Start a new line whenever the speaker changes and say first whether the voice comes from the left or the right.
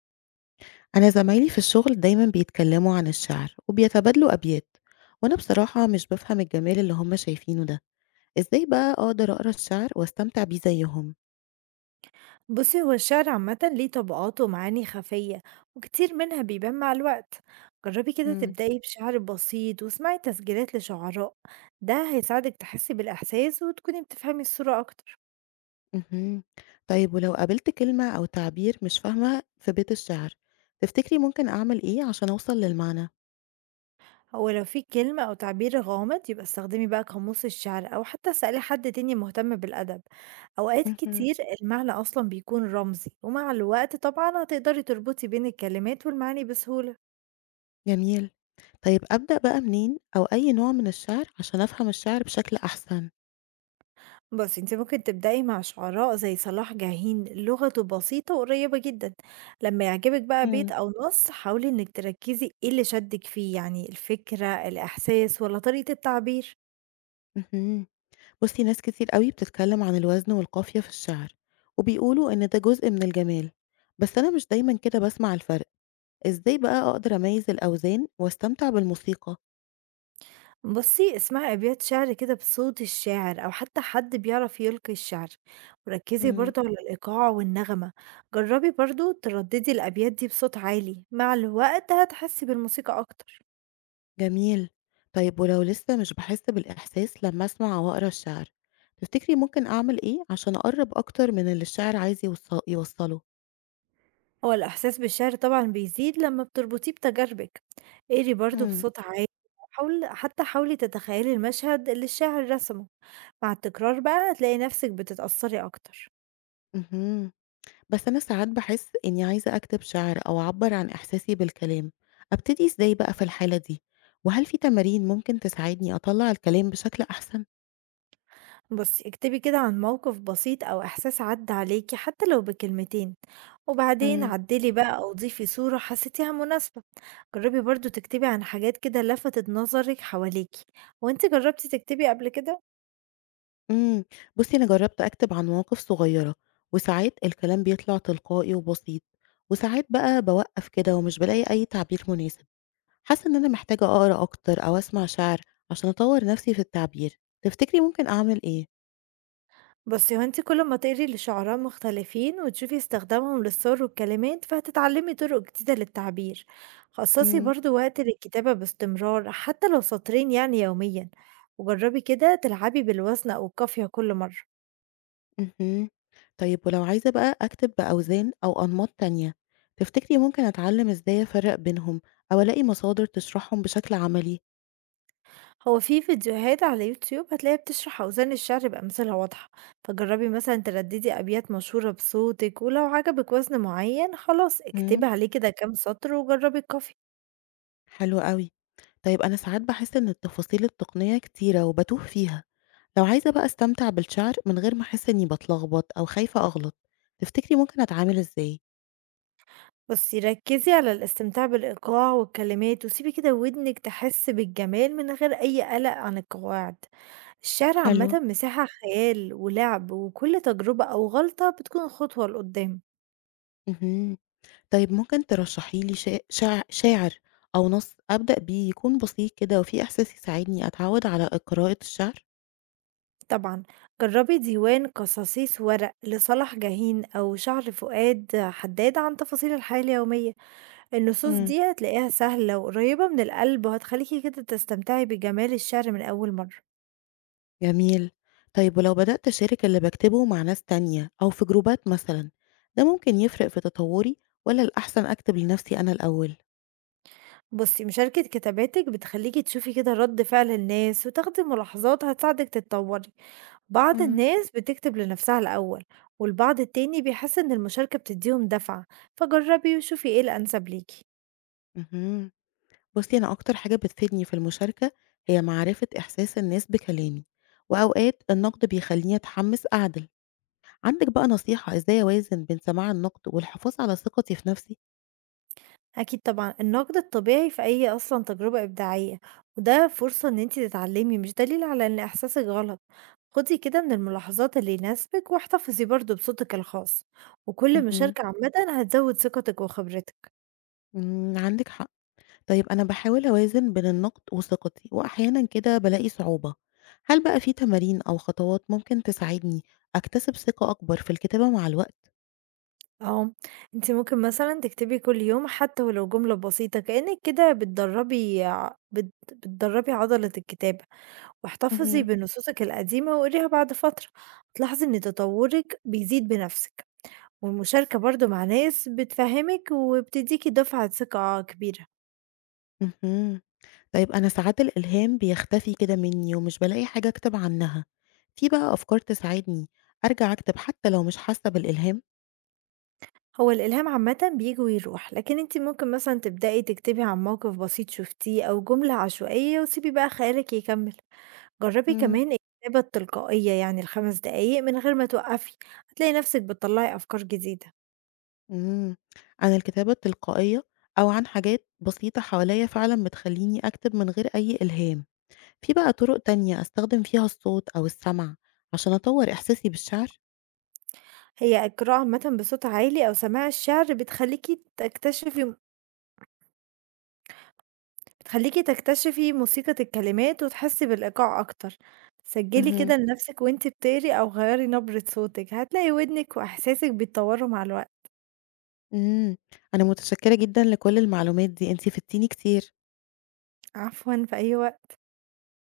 left: أنا زمايلي في الشغل دايما بيتكلموا عن الشعر وبيتبادلوا أبيات، وأنا بصراحة مش بفهم الجمال اللي هم شايفينه ده. إزاي بقى أقدر أقرأ الشعر وأستمتع بيه زيهم؟
right: بصي، هو الشعر عامة ليه طبقات ومعاني خفية، وكتير منها بيبان مع الوقت. جربي كده
left: مم.
right: تبدأي بشعر بسيط واسمعي تسجيلات لشعراء، ده هيساعدك تحسي بالإحساس وتكوني بتفهمي الصورة أكتر.
left: مهم. طيب ولو قابلت كلمة أو تعبير مش فاهمة في بيت الشعر، تفتكري ممكن أعمل إيه عشان أوصل للمعنى؟
right: هو لو في كلمة أو تعبير غامض يبقى استخدمي بقى قاموس الشعر أو حتى اسألي حد تاني مهتم بالأدب. أوقات
left: مهم.
right: كتير المعنى أصلا بيكون رمزي، ومع الوقت طبعا هتقدري تربطي بين الكلمات والمعاني بسهولة.
left: جميل. طيب أبدأ بقى منين أو أي نوع من الشعر عشان أفهم الشعر بشكل أحسن؟
right: بصي، انت ممكن تبدأي مع شعراء زي صلاح جاهين، لغته بسيطة وقريبة جدا. لما يعجبك بقى بيت
left: مم.
right: أو نص حاولي انك تركزي ايه اللي شدك فيه، يعني الفكرة، الإحساس، ولا طريقة التعبير.
left: مهم. بُصّي، ناس كتير أوي بتتكلم عن الوزن والقافية في الشعر، وبيقولوا إن ده جزء من الجمال، بس أنا مش دايمًا كده باسمع الفرق، إزاي بقى أقدر أميّز الأوزان واستمتع بالموسيقى؟
right: بصي، اسمعي أبيات شعر كده بصوت الشاعر أو حتى حد بيعرف يلقي الشعر، وركزي
left: إمم.
right: برضو على الإيقاع والنغمة. جربي برضو ترددي الأبيات دي بصوت عالي، مع الوقت هتحسي بالموسيقى أكتر.
left: جميل، طيب ولو لسه مش باحس بالإحساس لمّا أسمع أو أقرا الشعر، تفتكري ممكن أعمل إيه عشان أقرّب أكتر من اللي الشاعر عايز يوصّله؟
right: هو الإحساس بالشعر طبعًا بيزيد لمّا بتربطيه بتجاربِك، اقري برضه
left: إمم.
right: بصوت عالي. حاولي تتخيلي المشهد اللي الشاعر رسمه، مع التكرار بقى هتلاقي نفسِك بتتأثري أكتر.
left: اهم. بس أنا ساعات باحس إني عايزة أكتب شعر أو أعبّر عن إحساسي بالكلام، أبتدي إزاي بقى في الحالة دي؟ وهل في تمارين ممكن تساعدني أطلّع الكلام بشكل أحسن؟
right: بُصي، اكتبي كده عن موقف بسيط أو إحساس عدّى عليكِ حتى لو بكلمتين، وبعدين
left: امم.
right: عدّلي بقى أو ضيفي صورة حسيتيها مناسبة. جربي برضه تكتبي عن حاجات كده لفتت نظرِك حواليكِ. هو أنتِ جربتِ تكتبي قبل كده؟
left: إمم، بُصّي أنا جرّبت أكتب عن مواقف صغيّرة، وساعات الكلام بيطلع تلقائي وبسيط، وساعات بقى باوقّف كده ومش بالاقي أي تعبير مناسب، حاسة إن أنا محتاجة أقرا أكتر أو أسمع شعر عشان أطوّر نفسي في التعبير، تفتكري ممكن أعمل إيه؟
right: بُصّي، هو أنتِ كل ما تقري لشعراء مختلفين وتشوفي استخدامهم للصور والكلمات، فهتتعلمي طرق جديدة للتعبير. خصّصي
left: إمم.
right: برضه وقت للكتابة باستمرار حتى لو سطرين يعني يوميًا، وجرّبي كده تلعبي بالوزن أو القافية كل مرة.
left: اهم. طيب ولو عايزة بقى أكتب بأوزان أو أنماط تانية، تفتكري ممكن أتعلم إزاي أفرّق بينهم أو ألاقي مصادر تشرحهم بشكل عملي؟
right: هو في فيديوهات على يوتيوب هتلاقيها بتشرح أوزان الشعر بأمثلة واضحة، فجرّبي مثلًا ترددي أبيات مشهورة بصوتِك، ولو عجبِك وزن معين خلاص
left: امم.
right: اكتبي عليه كده كام سطر وجرّبي القافية.
left: حلو أوي. طيب أنا ساعات باحس إن التفاصيل التقنية كتيرة وباتوه فيها، لو عايزة بقى أستمتع بالشعر من غير ما أحس إني باتلخبط أو خايفة أغلط، تفتكري ممكن أتعامل إزاي؟
right: بُصي، ركّزي على الاستمتاع بالإيقاع والكلمات، وسيبي كده ودنِك تحس بالجمال من غير أي قلق عن القواعد. الشعر عامةً
left: حلو.
right: مساحة خيال ولعب، وكل تجربة أو غلطة بتكون خطوة لقدام.
left: اهم. طيب ممكن ترشحي لي شا شاع شاعر أو نص أبدأ بيه يكون بسيط كده وفيه إحساس يساعدني أتعود على قراءة الشعر؟
right: طبعًا جربي ديوان قصاصيس ورق لصلاح جاهين أو شعر فؤاد حداد عن تفاصيل الحياة اليومية. النصوص
left: إمم،
right: دي هتلاقيها سهلة وقريبة من القلب، وهتخليكِ كده تستمتعي بجمال الشعر من أول مرة.
left: جميل. طيب ولو بدأت أشارك اللي باكتبه مع ناس تانية أو في جروبات مثلًا، ده ممكن يفرق في تطوّري والّا الأحسن أكتب لنفسي أنا الأول؟
right: بُصّي، مشاركة كتاباتِك بتخلّيكِ تشوفي كده رَد فعل الناس وتاخدي ملاحظات هتساعدِك تتطوّري. بعض
left: إمم.
right: الناس بتكتب لنفسها الأول، والبعض التاني بيحس إن المشاركة بتدّيهم دفعة، فجرّبي وشوفي إيه الأنسب ليكِ.
left: اهم. بُصّي، أنا أكتر حاجة بتفيدني في المشاركة هي معرفة إحساس الناس بكلامي، وأوقات النقد بيخلّيني أتحمس أعدل. عندِك بقى نصيحة إزاي أوازن بين سماع النقد والحفاظ على ثقتي في نفسي؟
right: أكيد طبعًا النقد الطبيعي في أي أصلًا تجربة إبداعية، وده فرصة إن أنتِ تتعلّمي مش دليل على إن إحساسِك غلط. خُدي كده من الملاحظات اللي يناسبِك واحتفظي برضه بصوتِك الخاص، وكل
left: اهم.
right: مشاركة عامةً هتزوّد ثقتِك وخبرتِك.
left: إمم، عندِك حق. طيب أنا باحاول أوازن بين النقد وثقتي، وأحيانًا كده بالاقي صعوبة. هل بقى في تمارين أو خطوات ممكن تساعدني أكتسب ثقة أكبر في الكتابة مع الوقت؟
right: آه، أنتِ ممكن مثلًا تكتبي كل يوم حتى ولو جملة بسيطة، كأنِك كده بتدرّبي ع بت بتدرّبي عضلة الكتابة، واحتفظي
left: مهم.
right: بنصوصِك القديمة وقريها بعد فترة، هتلاحظي إن تطوّرِك بيزيد بنفسِك، والمشاركة برضه مع ناس بتفهّمِك وبتدّيكِ دفعة ثقة كبيرة.
left: اهم. طيب أنا ساعات الإلهام بيختفي كده مني ومش بالاقي حاجة أكتب عنها. في بقى أفكار تساعدني أرجع أكتب حتى لو مش حاسة بالإلهام؟
right: هو الإلهام عامةً بييجي ويروح، لكن أنتِ ممكن مثلًا تبدئي تكتبي عن موقف بسيط شُفتيه أو جملة عشوائية وسيبي بقى خيالِك يكمّل. جربي
left: مم.
right: كمان الكتابة التلقائية يعني ال5 دقايق من غير ما توقفي، هتلاقي نفسك بتطلعي أفكار جديدة.
left: إمم. أنا الكتابة التلقائية أو عن حاجات بسيطة حواليّا فعلًا بتخلّيني أكتب من غير أي إلهام. في بقى طرق تانية أستخدم فيها الصوت أو السمع عشان أطور إحساسي بالشعر؟
right: هي القراءة عامة بصوت عالي أو سماع الشعر بتخليكي تكتشفي موسيقى الكلمات وتحسي بالإيقاع أكتر. سجلي
left: مهم.
right: كده لنفسك وانت بتقري أو غيري نبرة صوتك، هتلاقي ودنك وإحساسك بيتطوروا مع الوقت.
left: امم. أنا متشكرة جدًا لكل المعلومات دي، أنتِ فدتيني كتير.
right: عفوا، في أي وقت.